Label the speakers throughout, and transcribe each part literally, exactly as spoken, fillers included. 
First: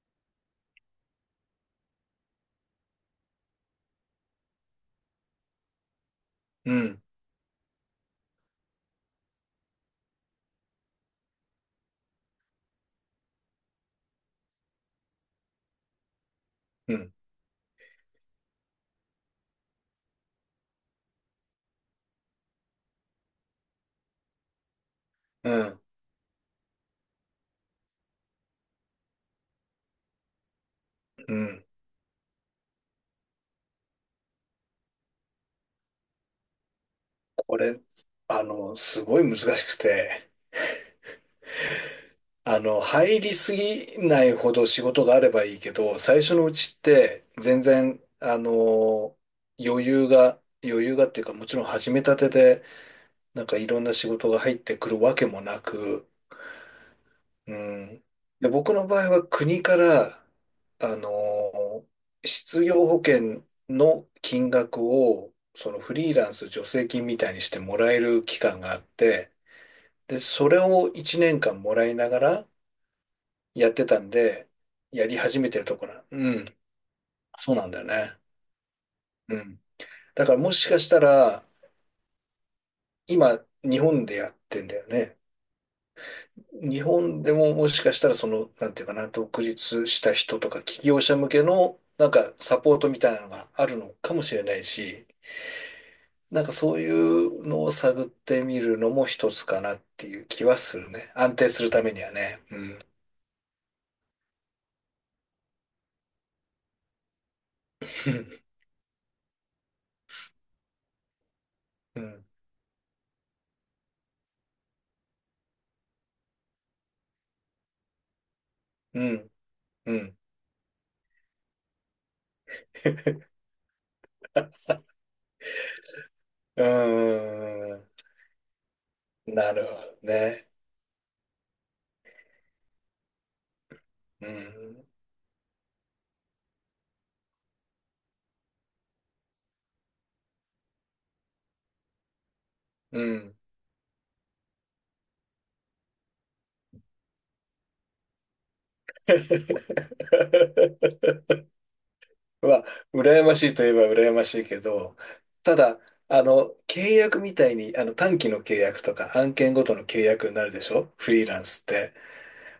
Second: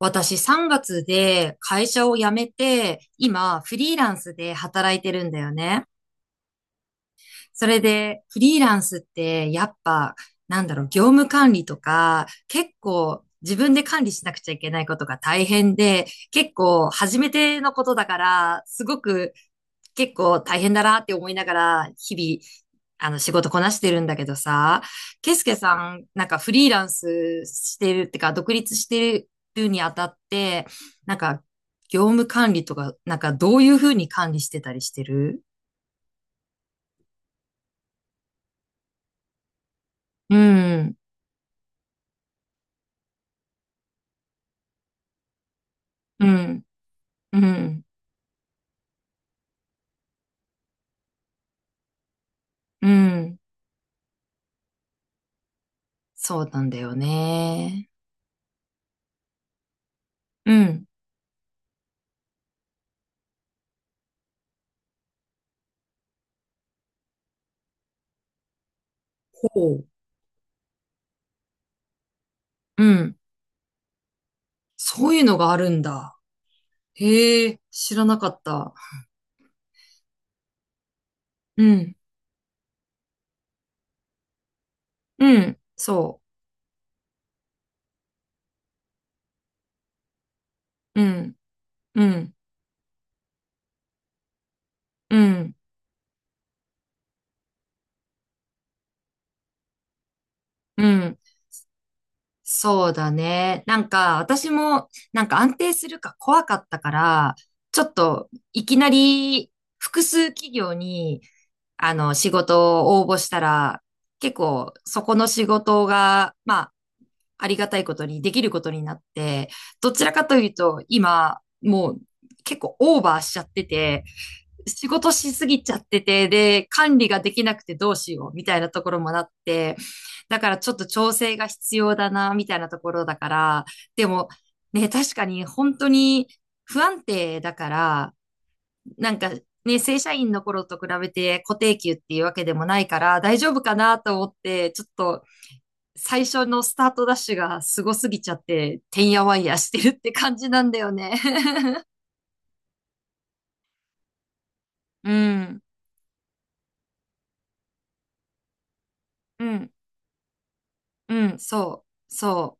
Speaker 1: 私さんがつで会社を辞めて、今フリーランスで働いてるんだよね。
Speaker 2: うん、
Speaker 1: それで、フリーランスって、やっぱ、なんだろう、業務管理とか、結構、自分で管理しなくちゃいけないことが大変で、結構、
Speaker 2: うん、
Speaker 1: 初めてのことだから、すごく、結構大変だなって思いながら、日々、あの、仕事こなしてるんだけどさ、ケイス
Speaker 2: う
Speaker 1: ケさ
Speaker 2: ん、
Speaker 1: ん、なんかフリーランスしてるってか、独立してるにあたって、なん
Speaker 2: う
Speaker 1: か、
Speaker 2: ん。
Speaker 1: 業務管理とか、なんか、どういうふうに管理してたりしてる？
Speaker 2: これ、あの、すごい難しくて、
Speaker 1: うん、
Speaker 2: あの、入りすぎないほど仕事があればいいけど、最
Speaker 1: う
Speaker 2: 初のう
Speaker 1: ん。
Speaker 2: ちって
Speaker 1: う
Speaker 2: 全
Speaker 1: ん、
Speaker 2: 然、あの、余裕が、余裕がっていうか、もちろん始めたてで、
Speaker 1: うん。
Speaker 2: なんかいろんな仕事が入ってくるわけもなく、
Speaker 1: そうなんだよ
Speaker 2: う
Speaker 1: ね。
Speaker 2: ん。で、僕の場合は国から、
Speaker 1: うん、
Speaker 2: あのー失業保険の金額を、そのフリーランス助成金みたいにしてもらえる期間があって、
Speaker 1: ほう。
Speaker 2: で、それをいちねんかんもらいながら
Speaker 1: うん。
Speaker 2: やってたんで、や
Speaker 1: そう
Speaker 2: り
Speaker 1: いうの
Speaker 2: 始め
Speaker 1: があ
Speaker 2: てる
Speaker 1: る
Speaker 2: と
Speaker 1: ん
Speaker 2: ころな。
Speaker 1: だ。
Speaker 2: うん。
Speaker 1: へ
Speaker 2: そう
Speaker 1: え、
Speaker 2: なんだよ
Speaker 1: 知らな
Speaker 2: ね。
Speaker 1: かった。
Speaker 2: うん。だからもしかしたら、
Speaker 1: うん、
Speaker 2: 今、日本でやってんだよね。
Speaker 1: うん、そ
Speaker 2: 日本でももしかしたらその、なんていうかな、独立した人とか起
Speaker 1: う。
Speaker 2: 業
Speaker 1: う
Speaker 2: 者向
Speaker 1: ん、
Speaker 2: けの、
Speaker 1: う
Speaker 2: なんか
Speaker 1: ん、
Speaker 2: サポートみたいなのがあるのかもしれないし、
Speaker 1: うん、
Speaker 2: なんかそういうのを探ってみるのも一つかなっていう気はす
Speaker 1: う
Speaker 2: るね。
Speaker 1: ん。
Speaker 2: 安定するためにはね。うん。
Speaker 1: そうだね。なんか、私も、なんか安定するか怖かったから、ちょっと、いきなり、複数企業に、あ
Speaker 2: う
Speaker 1: の、
Speaker 2: ん。
Speaker 1: 仕事を応募したら、結構、そこの仕事が、まあ、ありがたいことにできることになっ
Speaker 2: うん。
Speaker 1: て、ど
Speaker 2: う
Speaker 1: ちら
Speaker 2: ん。
Speaker 1: かというと、今、もう結構オーバーしちゃってて、仕事しすぎちゃってて、
Speaker 2: う
Speaker 1: で、管理ができなくてどう
Speaker 2: ー
Speaker 1: しようみたいなところもなっ
Speaker 2: んなるほ
Speaker 1: て、
Speaker 2: ど
Speaker 1: だ
Speaker 2: ね。
Speaker 1: からちょっと調整が必要だな、みたいなところだから、で
Speaker 2: う
Speaker 1: も、
Speaker 2: ん。
Speaker 1: ね、確かに本当に不安定だから、なんかね、正社員の頃と比べて固定給っていうわけでもないか
Speaker 2: う
Speaker 1: ら
Speaker 2: ん。
Speaker 1: 大丈夫かなと思って、ちょっと最初のスタートダッシュがすごすぎちゃって、てんやわんやしてるって感じなんだよ ね。
Speaker 2: は、羨ましいといえば羨ましいけど、
Speaker 1: う
Speaker 2: た
Speaker 1: ん、
Speaker 2: だ、あの、契約みたいに、あの、短期の契約とか案
Speaker 1: う
Speaker 2: 件ご
Speaker 1: ん、
Speaker 2: との契約になるでしょフリ
Speaker 1: う
Speaker 2: ー
Speaker 1: ん、
Speaker 2: ランスっ
Speaker 1: そ
Speaker 2: て？
Speaker 1: う、そ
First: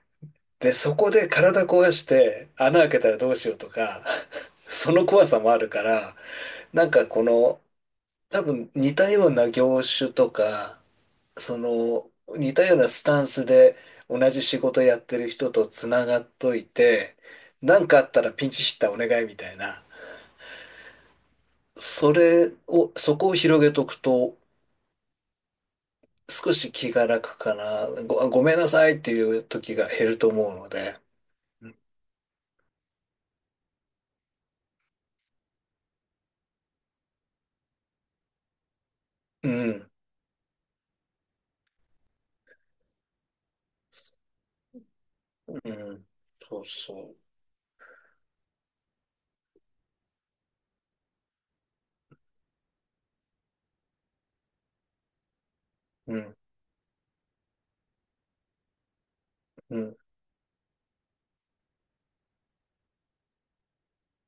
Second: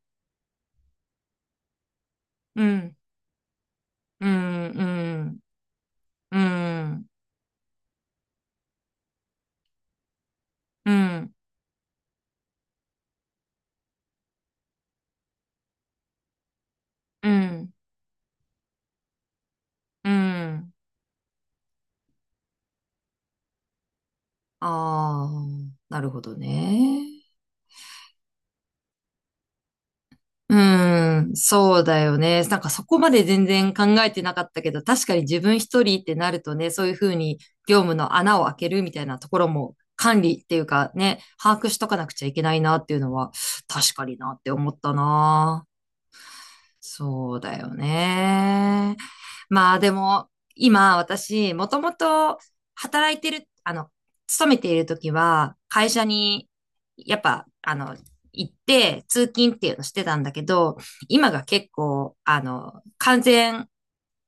Speaker 2: で、そこで体壊して
Speaker 1: う、う
Speaker 2: 穴開
Speaker 1: ん、
Speaker 2: けたらどうしようとか、
Speaker 1: う ん、う
Speaker 2: その怖
Speaker 1: ん、
Speaker 2: さもあるから、
Speaker 1: う
Speaker 2: なん
Speaker 1: ん、
Speaker 2: かこの、多分似たような業種とか、
Speaker 1: うん、
Speaker 2: その、似たようなスタンスで同じ仕事やってる人とつながっといて、
Speaker 1: うん、
Speaker 2: なんかあったらピンチヒッターお願いみたいな。
Speaker 1: うん。
Speaker 2: それを、そこを広げとくと、
Speaker 1: ああ、なるほど
Speaker 2: 少し気
Speaker 1: ね。
Speaker 2: が楽かな。ご、ごめんなさいっていう時が減ると
Speaker 1: う
Speaker 2: 思うので。
Speaker 1: ーん、
Speaker 2: う
Speaker 1: そうだよね。なんかそこまで全然考えてなかったけど、確かに自分一人ってなるとね、そういうふうに業務の穴を開けるみたいなところも
Speaker 2: ん。
Speaker 1: 管理っていうかね、把握しとかなくちゃいけないなっていうのは、確かになって思った
Speaker 2: う
Speaker 1: な。
Speaker 2: ん。そうそ
Speaker 1: そうだよね。まあでも、今私、もともと働いてる、あの、勤めている時は、会社
Speaker 2: う。うん。
Speaker 1: に、やっぱ、あの、行って、通勤っていう
Speaker 2: う
Speaker 1: のし
Speaker 2: ん。
Speaker 1: てたんだけど、今が結構、あの、完全、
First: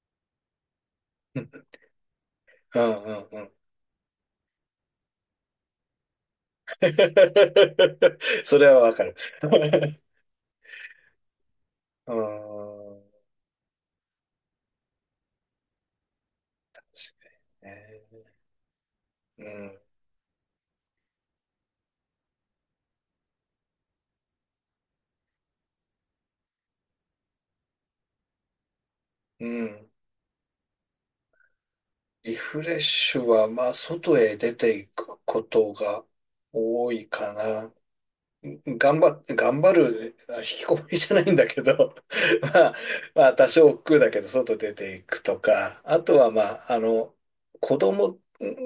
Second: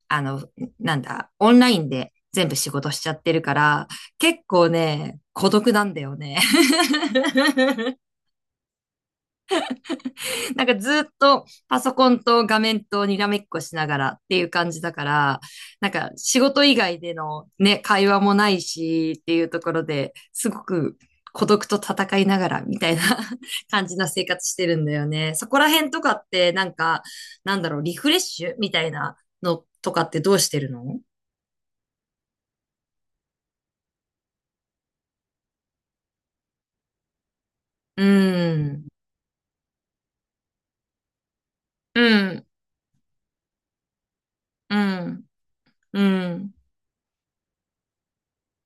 Speaker 1: あの、なんだ、
Speaker 2: う
Speaker 1: オン
Speaker 2: ん。
Speaker 1: ラインで全部仕
Speaker 2: う
Speaker 1: 事しちゃっ
Speaker 2: ん。
Speaker 1: て
Speaker 2: う
Speaker 1: る
Speaker 2: ん。
Speaker 1: から、結構ね、孤独なんだよね。
Speaker 2: それはわかる。
Speaker 1: なんかずっとパソコ
Speaker 2: う
Speaker 1: ンと画面とに
Speaker 2: ん。
Speaker 1: らめっこしながらっていう感じだから、なんか仕事以外でのね、会話
Speaker 2: ね
Speaker 1: もないしってい
Speaker 2: う
Speaker 1: うとこ
Speaker 2: ん。
Speaker 1: ろですごく孤独と戦いながらみたいな 感じな生活してるんだよね。そこら辺とかってなんか、なんだろう、リフレッシュみたいな
Speaker 2: う
Speaker 1: の
Speaker 2: ん。
Speaker 1: とかってどうしてるの？
Speaker 2: リフレッシュは、まあ、外へ出ていくことが多いかな。
Speaker 1: うん、
Speaker 2: 頑張っ、頑張る、あ引きこもりじゃないんだけど、
Speaker 1: う ん、
Speaker 2: まあ、まあ、多少億劫だけど、外出
Speaker 1: う
Speaker 2: ていく
Speaker 1: ん、
Speaker 2: とか、
Speaker 1: う
Speaker 2: あとはま
Speaker 1: ん、
Speaker 2: あ、あの、子供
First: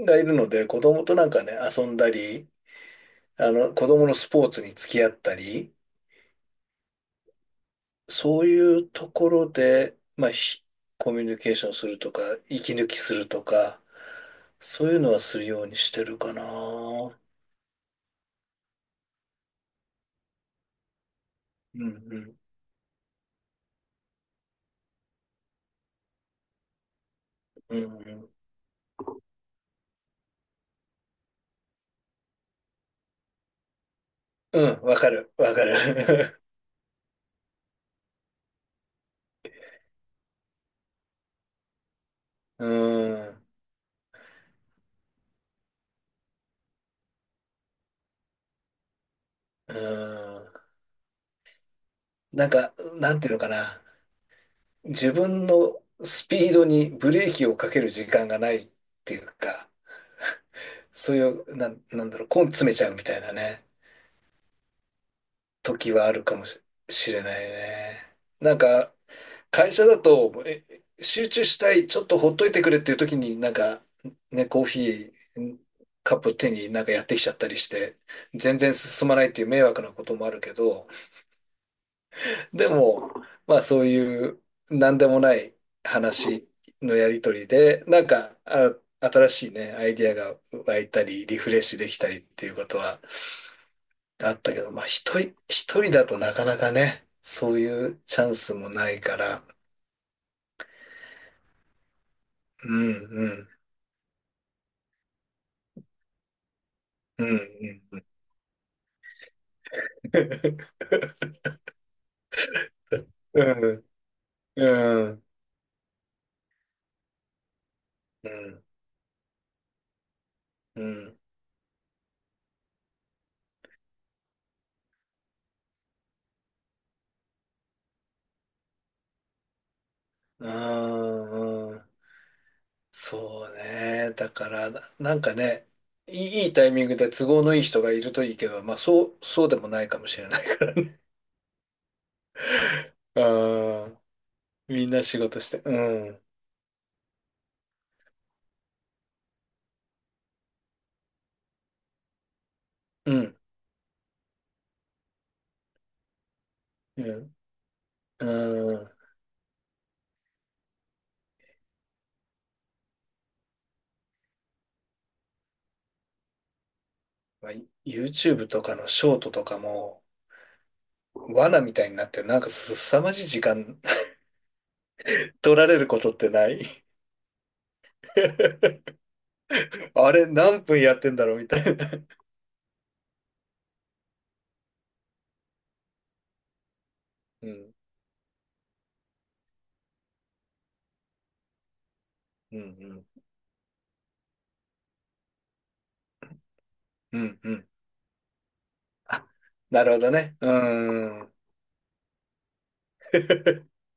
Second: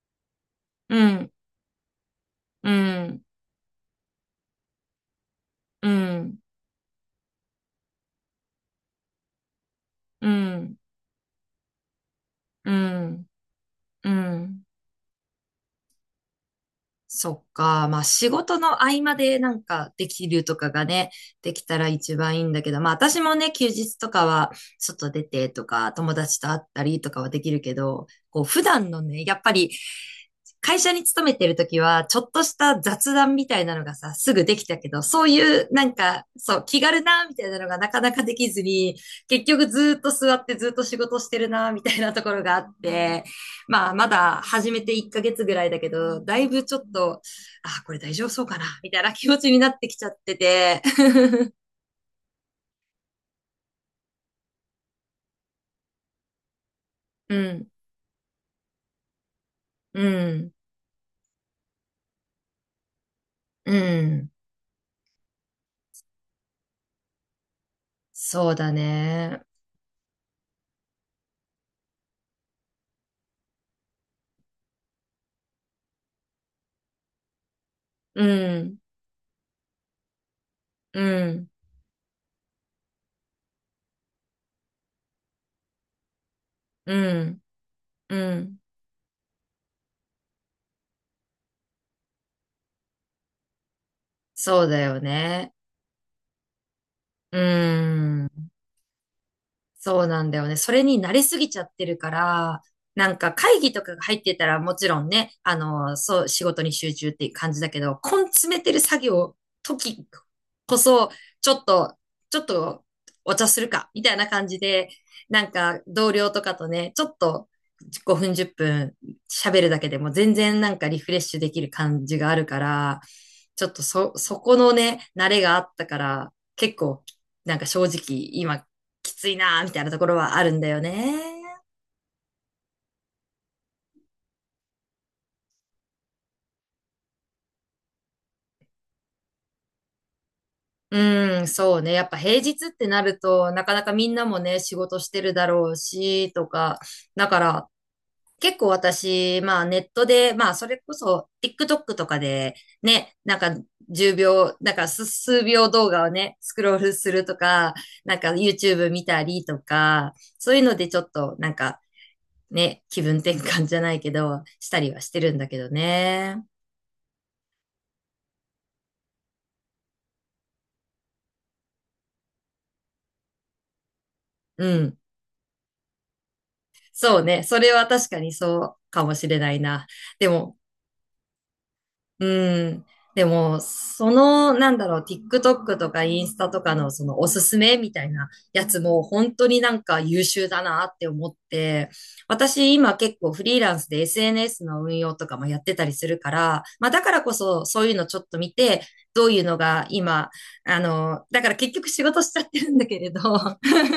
Speaker 2: がいるので、子
Speaker 1: う
Speaker 2: 供となん
Speaker 1: ん、
Speaker 2: かね、遊んだり、
Speaker 1: うん、
Speaker 2: あの、子供のスポーツに付き合ったり、
Speaker 1: うん、うん、
Speaker 2: そういうところで、まあ、ひコミュニケーションするとか、
Speaker 1: う
Speaker 2: 息抜きす
Speaker 1: ん、
Speaker 2: るとか、
Speaker 1: うん。
Speaker 2: そういうのはするようにしてるかな。うん
Speaker 1: そっか。まあ仕事の合間でなんかできるとかがね、できた
Speaker 2: う
Speaker 1: ら一番
Speaker 2: ん、
Speaker 1: いいんだけど、まあ私もね、休日とかは外出てとか、友達と会ったりとかはできるけ
Speaker 2: うんう
Speaker 1: ど、
Speaker 2: ん。
Speaker 1: こう普段のね、やっぱり会社に勤めてるときは、ちょっとした雑談みたいなのがさ、すぐで
Speaker 2: う
Speaker 1: きた
Speaker 2: ん、
Speaker 1: け
Speaker 2: わ
Speaker 1: ど、
Speaker 2: か
Speaker 1: そう
Speaker 2: る、わ
Speaker 1: い
Speaker 2: か
Speaker 1: うなんか、
Speaker 2: る。
Speaker 1: そう、気軽な、みたいなのがなかなかできずに、結局ずーっと座ってずーっと仕事してるな、みたいなところがあ
Speaker 2: う
Speaker 1: って、
Speaker 2: ん。
Speaker 1: まあ、まだ始めていっかげつぐらいだけど、だいぶちょっと、あ、これ大丈夫そうかな、みたいな気持ちにな
Speaker 2: う
Speaker 1: ってきちゃって
Speaker 2: ん。
Speaker 1: て。
Speaker 2: なんか、なんていうのかな。自分のスピードにブレー
Speaker 1: う
Speaker 2: キをか
Speaker 1: ん、
Speaker 2: ける時間がないっていうか、
Speaker 1: うん、
Speaker 2: そういう、なん、なんだろう、根詰めちゃうみたいなね、
Speaker 1: うん。
Speaker 2: 時はあるかもし、しれないね。
Speaker 1: そう
Speaker 2: なん
Speaker 1: だ
Speaker 2: か、
Speaker 1: ね。
Speaker 2: 会社だと、え、集中したい、ちょっとほっといてくれっていう時に、なんか、ね、コーヒー、カップ手になんかやってきちゃったりして、
Speaker 1: う
Speaker 2: 全然
Speaker 1: ん、
Speaker 2: 進まないっていう迷惑なこともあるけど、
Speaker 1: うん、
Speaker 2: でも、まあそういう何でもない話
Speaker 1: う
Speaker 2: のやりと
Speaker 1: ん、
Speaker 2: りで、なん
Speaker 1: う
Speaker 2: か、
Speaker 1: ん。
Speaker 2: あ、新しいね、アイディアが湧いたり、リフレッシュできたりっていうことはあったけ
Speaker 1: そう
Speaker 2: ど、
Speaker 1: だ
Speaker 2: まあ
Speaker 1: よ
Speaker 2: 一人、
Speaker 1: ね。
Speaker 2: 一人だとなかなかね、
Speaker 1: う
Speaker 2: そういうチャン
Speaker 1: ん。
Speaker 2: スもないから、
Speaker 1: そうなんだよね。それに慣れすぎちゃってるから、
Speaker 2: う
Speaker 1: なん
Speaker 2: ん、う
Speaker 1: か
Speaker 2: ん、
Speaker 1: 会議とかが入ってたらもちろんね、あの、そう、仕事に集中っ
Speaker 2: う
Speaker 1: ていう
Speaker 2: ん、
Speaker 1: 感じだけ
Speaker 2: う
Speaker 1: ど、
Speaker 2: ん。
Speaker 1: 根詰めてる作業、時こ そ、ちょっと、ちょっとお茶する
Speaker 2: うん、
Speaker 1: か、みたいな感じで、
Speaker 2: うん、
Speaker 1: なんか同僚とかとね、ちょっと5
Speaker 2: う
Speaker 1: 分10
Speaker 2: ん、
Speaker 1: 分喋るだけでも全然なん
Speaker 2: う
Speaker 1: かリフレ
Speaker 2: ん。
Speaker 1: ッシュできる感じがあるから、ちょっとそ、そこのね、慣れがあったから、結構、なんか正直、今、きついなーみたいなところはあ
Speaker 2: あ
Speaker 1: るんだよね。
Speaker 2: ーそうね。だから、ななんかね、いい、いいタイミングで都合のいい人がいるといいけど、まあそう、そうでもないかもしれないからね。
Speaker 1: うん、そうね。やっぱ平日って なると、なかな
Speaker 2: あ
Speaker 1: か
Speaker 2: あ、
Speaker 1: みんなもね、仕
Speaker 2: みん
Speaker 1: 事
Speaker 2: な
Speaker 1: し
Speaker 2: 仕
Speaker 1: てる
Speaker 2: 事
Speaker 1: だ
Speaker 2: して。
Speaker 1: ろう
Speaker 2: うん。
Speaker 1: し、とか。だから、結構私、まあネットで、まあそれこそ TikTok とかで、
Speaker 2: う
Speaker 1: ね、
Speaker 2: ん。
Speaker 1: なんかじゅうびょう、なんか数数秒動画をね、スクロールす
Speaker 2: う
Speaker 1: る
Speaker 2: ん。
Speaker 1: とか、なんか
Speaker 2: う
Speaker 1: YouTube
Speaker 2: ん。
Speaker 1: 見たりとか、そういうのでちょっとなんかね、気分転換じゃないけど、したりはしてるんだけどね。
Speaker 2: まあ、ユーチューブ とかのショートとかも、罠みたいになって、なんかすさまじい時間
Speaker 1: うん。
Speaker 2: 取られることってない？
Speaker 1: そうね。それは確かにそう かもしれないな。
Speaker 2: あれ、
Speaker 1: でも、
Speaker 2: 何分やってんだろうみたいな。
Speaker 1: うん。でも、その、なんだろう、TikTok とかインスタとかのそのおす
Speaker 2: う
Speaker 1: す
Speaker 2: ん。
Speaker 1: めみたいなやつも本当になんか優秀だなって思って、
Speaker 2: う
Speaker 1: 私今
Speaker 2: ん。
Speaker 1: 結構フリーランスで エスエヌエス の運用とかもやってたりするから、まあだか
Speaker 2: う
Speaker 1: らこ
Speaker 2: ん。うん。う
Speaker 1: そ
Speaker 2: ん。
Speaker 1: そういうのちょっと見て、ど
Speaker 2: あ、
Speaker 1: ういうの
Speaker 2: な
Speaker 1: が
Speaker 2: るほど
Speaker 1: 今、
Speaker 2: ね。
Speaker 1: あ
Speaker 2: う
Speaker 1: の、
Speaker 2: ん。
Speaker 1: だから結局仕事しちゃってるんだけれど、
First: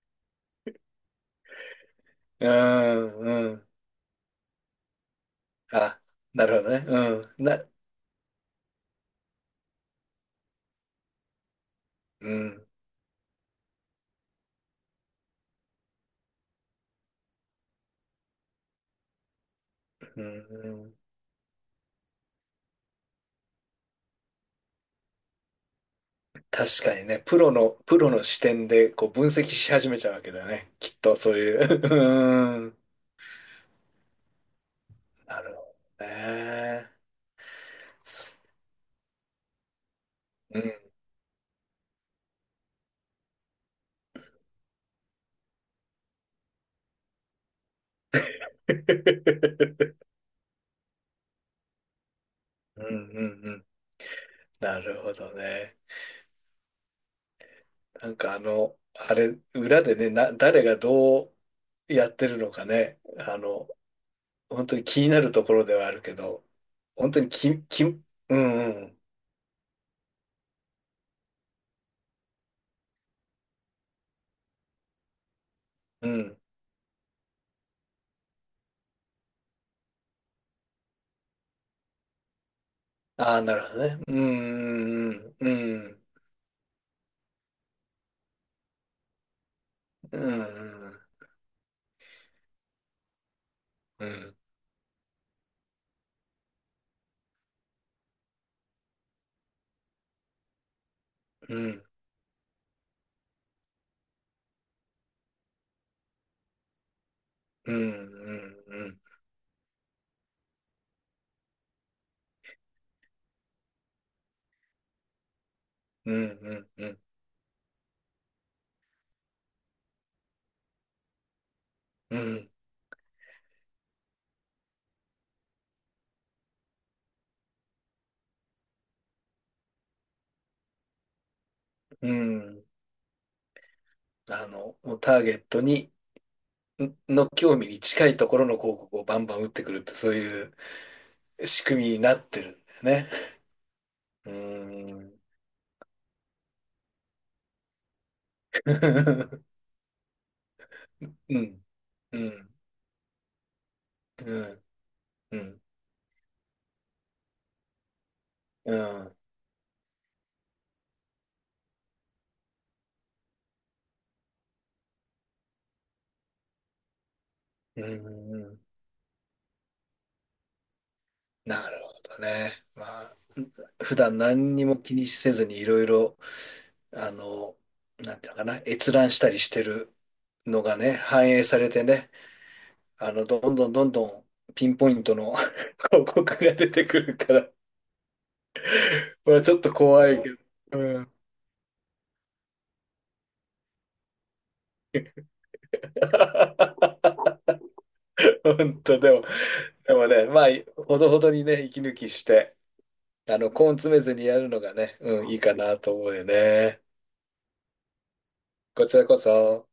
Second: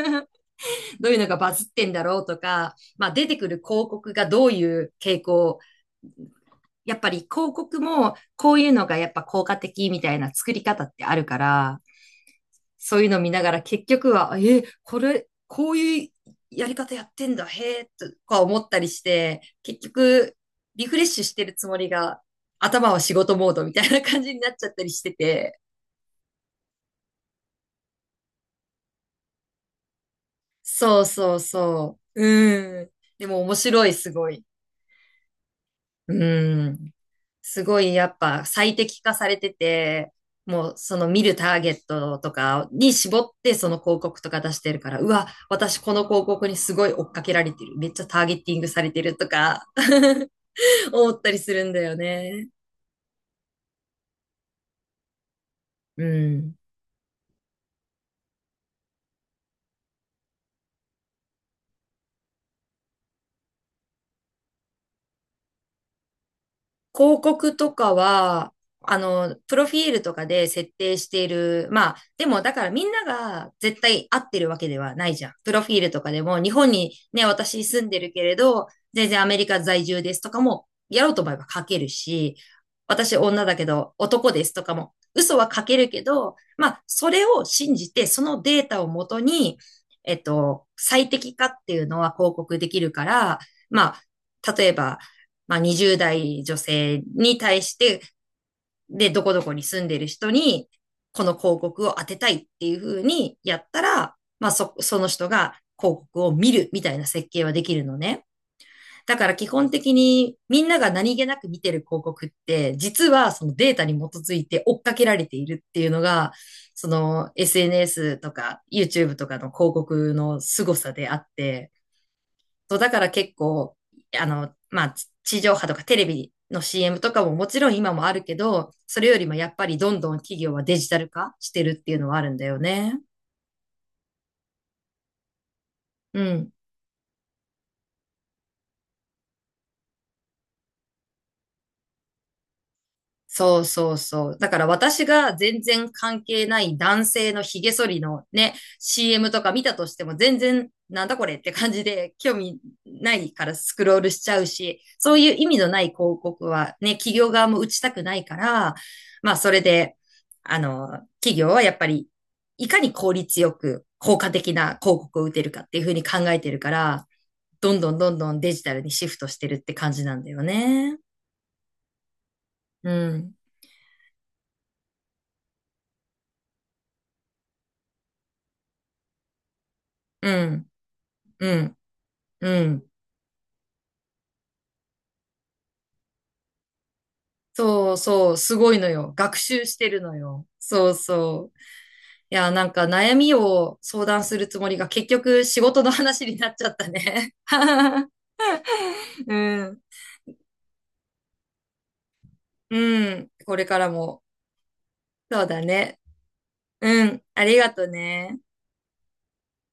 Speaker 1: どういうのがバズってんだろうと
Speaker 2: う
Speaker 1: か、まあ出てく
Speaker 2: ん。う
Speaker 1: る
Speaker 2: ん。
Speaker 1: 広告がどういう傾向、
Speaker 2: あ、なるほどね。
Speaker 1: やっぱり
Speaker 2: うん。
Speaker 1: 広
Speaker 2: な、
Speaker 1: 告もこういうのがやっぱ効果的みたいな作り方ってあるから、
Speaker 2: うん。
Speaker 1: そういうの見ながら結局は、え、これ、こういうやり方やってんだ、へえ、とか思ったりして、結
Speaker 2: う
Speaker 1: 局リ
Speaker 2: ん。
Speaker 1: フレッシュしてるつもりが頭は仕事モードみたいな感じになっちゃったりしてて、
Speaker 2: 確かにね、プロの、プロの視点でこう分析し始めちゃうわけだね。きっ
Speaker 1: そう
Speaker 2: とそ
Speaker 1: そ
Speaker 2: う
Speaker 1: う
Speaker 2: いう。
Speaker 1: そう。
Speaker 2: うん。
Speaker 1: うん。でも面白い、すごい。
Speaker 2: なるほど
Speaker 1: うん。
Speaker 2: ね。
Speaker 1: すごいやっ
Speaker 2: そ
Speaker 1: ぱ最適化されてて、
Speaker 2: う
Speaker 1: も
Speaker 2: ん。
Speaker 1: うその見るターゲットとかに絞ってその広告とか出してるから、うわ、私この広告にすごい追っかけられてる。めっちゃターゲティングされてるとか 思ったりするんだよね。
Speaker 2: うんうんうん。なるほどね。
Speaker 1: うん。
Speaker 2: なんかあの、あれ、裏でね、な、誰がどうやってるのかね。あの、本当に気になるところではあるけど、本当
Speaker 1: 広
Speaker 2: に
Speaker 1: 告
Speaker 2: き、
Speaker 1: と
Speaker 2: き、う
Speaker 1: か
Speaker 2: ん
Speaker 1: は、
Speaker 2: う
Speaker 1: あ
Speaker 2: ん。
Speaker 1: の、プロフィールとかで設定している。まあ、でもだからみんなが絶対合ってるわけではないじゃん。プロフィールと
Speaker 2: う
Speaker 1: かで
Speaker 2: ん
Speaker 1: も、日本にね、私住んでるけれど、全然アメリカ在住ですとかも、やろうと思えば書けるし、私
Speaker 2: ああ、
Speaker 1: 女だ
Speaker 2: なる
Speaker 1: け
Speaker 2: ほど
Speaker 1: ど
Speaker 2: ね。う
Speaker 1: 男ですとかも、
Speaker 2: ーん、
Speaker 1: 嘘は書ける
Speaker 2: う
Speaker 1: け
Speaker 2: ん、
Speaker 1: ど、まあ、それを信じて、そのデータをもとに、え
Speaker 2: う
Speaker 1: っと、
Speaker 2: ん、
Speaker 1: 最適化っていうのは広告できるから、ま
Speaker 2: うん、
Speaker 1: あ、例えば、まあ、にじゅうだい代女性に対して、で、どこどこに住んでる人に、この
Speaker 2: う
Speaker 1: 広
Speaker 2: ん、うん、
Speaker 1: 告を当てたいっていう風にやったら、まあ、そ、その人が広告を見るみたいな設計はで
Speaker 2: う
Speaker 1: き
Speaker 2: ん、
Speaker 1: るのね。
Speaker 2: うん、
Speaker 1: だから基本的にみんなが何気なく見てる広告って、実はそのデータに基づいて追っかけられているっていうの
Speaker 2: うん、
Speaker 1: が、
Speaker 2: うん、う
Speaker 1: そ
Speaker 2: ん、
Speaker 1: の エスエヌエス とか YouTube とかの広告の凄さであって、
Speaker 2: うん、
Speaker 1: そう、だから結構、あの、まあ、地地上波とかテレビの シーエム とかももちろん今もあるけど、それよりもやっぱりどんどん企業はデジタル化してるっていうの
Speaker 2: う
Speaker 1: はあるんだよ
Speaker 2: ん
Speaker 1: ね。
Speaker 2: あの、もうターゲットに、
Speaker 1: うん。
Speaker 2: の興味に近いところの広告をバンバン打ってくるって、そういう仕組みになってるんだよね。
Speaker 1: そうそう
Speaker 2: う
Speaker 1: そう。だから
Speaker 2: ー
Speaker 1: 私
Speaker 2: ん、
Speaker 1: が全然関係ない男性の髭剃りのね、シーエム とか 見たとしても全然なんだこれっ
Speaker 2: う
Speaker 1: て
Speaker 2: ん、
Speaker 1: 感じで
Speaker 2: う
Speaker 1: 興
Speaker 2: ん、
Speaker 1: 味ないからスクロールしち
Speaker 2: う
Speaker 1: ゃう
Speaker 2: ん、
Speaker 1: し、そういう
Speaker 2: う
Speaker 1: 意味
Speaker 2: ん、
Speaker 1: のない広告はね、企業側も打ちたくないから、
Speaker 2: うん、
Speaker 1: まあそれで、あの、企業はやっぱりいかに効率よく効果的な広告を打てるかっていうふうに考えてるから、どん
Speaker 2: う
Speaker 1: どんどんどんデ
Speaker 2: ん
Speaker 1: ジタルにシフトしてるって感じなんだよね。
Speaker 2: なるほどね。
Speaker 1: う
Speaker 2: まあ、
Speaker 1: ん、
Speaker 2: 普段何にも気にせずにいろいろあの、なんていうのかな、閲覧したりしてる
Speaker 1: う
Speaker 2: の
Speaker 1: ん、
Speaker 2: がね、反映
Speaker 1: う
Speaker 2: され
Speaker 1: ん。
Speaker 2: てね、
Speaker 1: うん。
Speaker 2: あの、どんどんどんどんピンポイントの 広告が出てくるから、
Speaker 1: そうそう、すごいのよ。学
Speaker 2: まあちょっ
Speaker 1: 習
Speaker 2: と
Speaker 1: してる
Speaker 2: 怖
Speaker 1: の
Speaker 2: いけど、
Speaker 1: よ。そう
Speaker 2: うん。
Speaker 1: そう。いや、なんか悩みを相談するつもりが結局仕事の話になっちゃったね。
Speaker 2: 本当、でも、
Speaker 1: うん。
Speaker 2: でもね、まあ、ほどほどにね、息抜きして、
Speaker 1: うん。
Speaker 2: あの、
Speaker 1: これ
Speaker 2: 根
Speaker 1: から
Speaker 2: 詰めず
Speaker 1: も。
Speaker 2: にやるのがね、うん、いい
Speaker 1: そう
Speaker 2: か
Speaker 1: だ
Speaker 2: なと
Speaker 1: ね。
Speaker 2: 思うよね。
Speaker 1: うん。ありがとね。
Speaker 2: こちらこそ。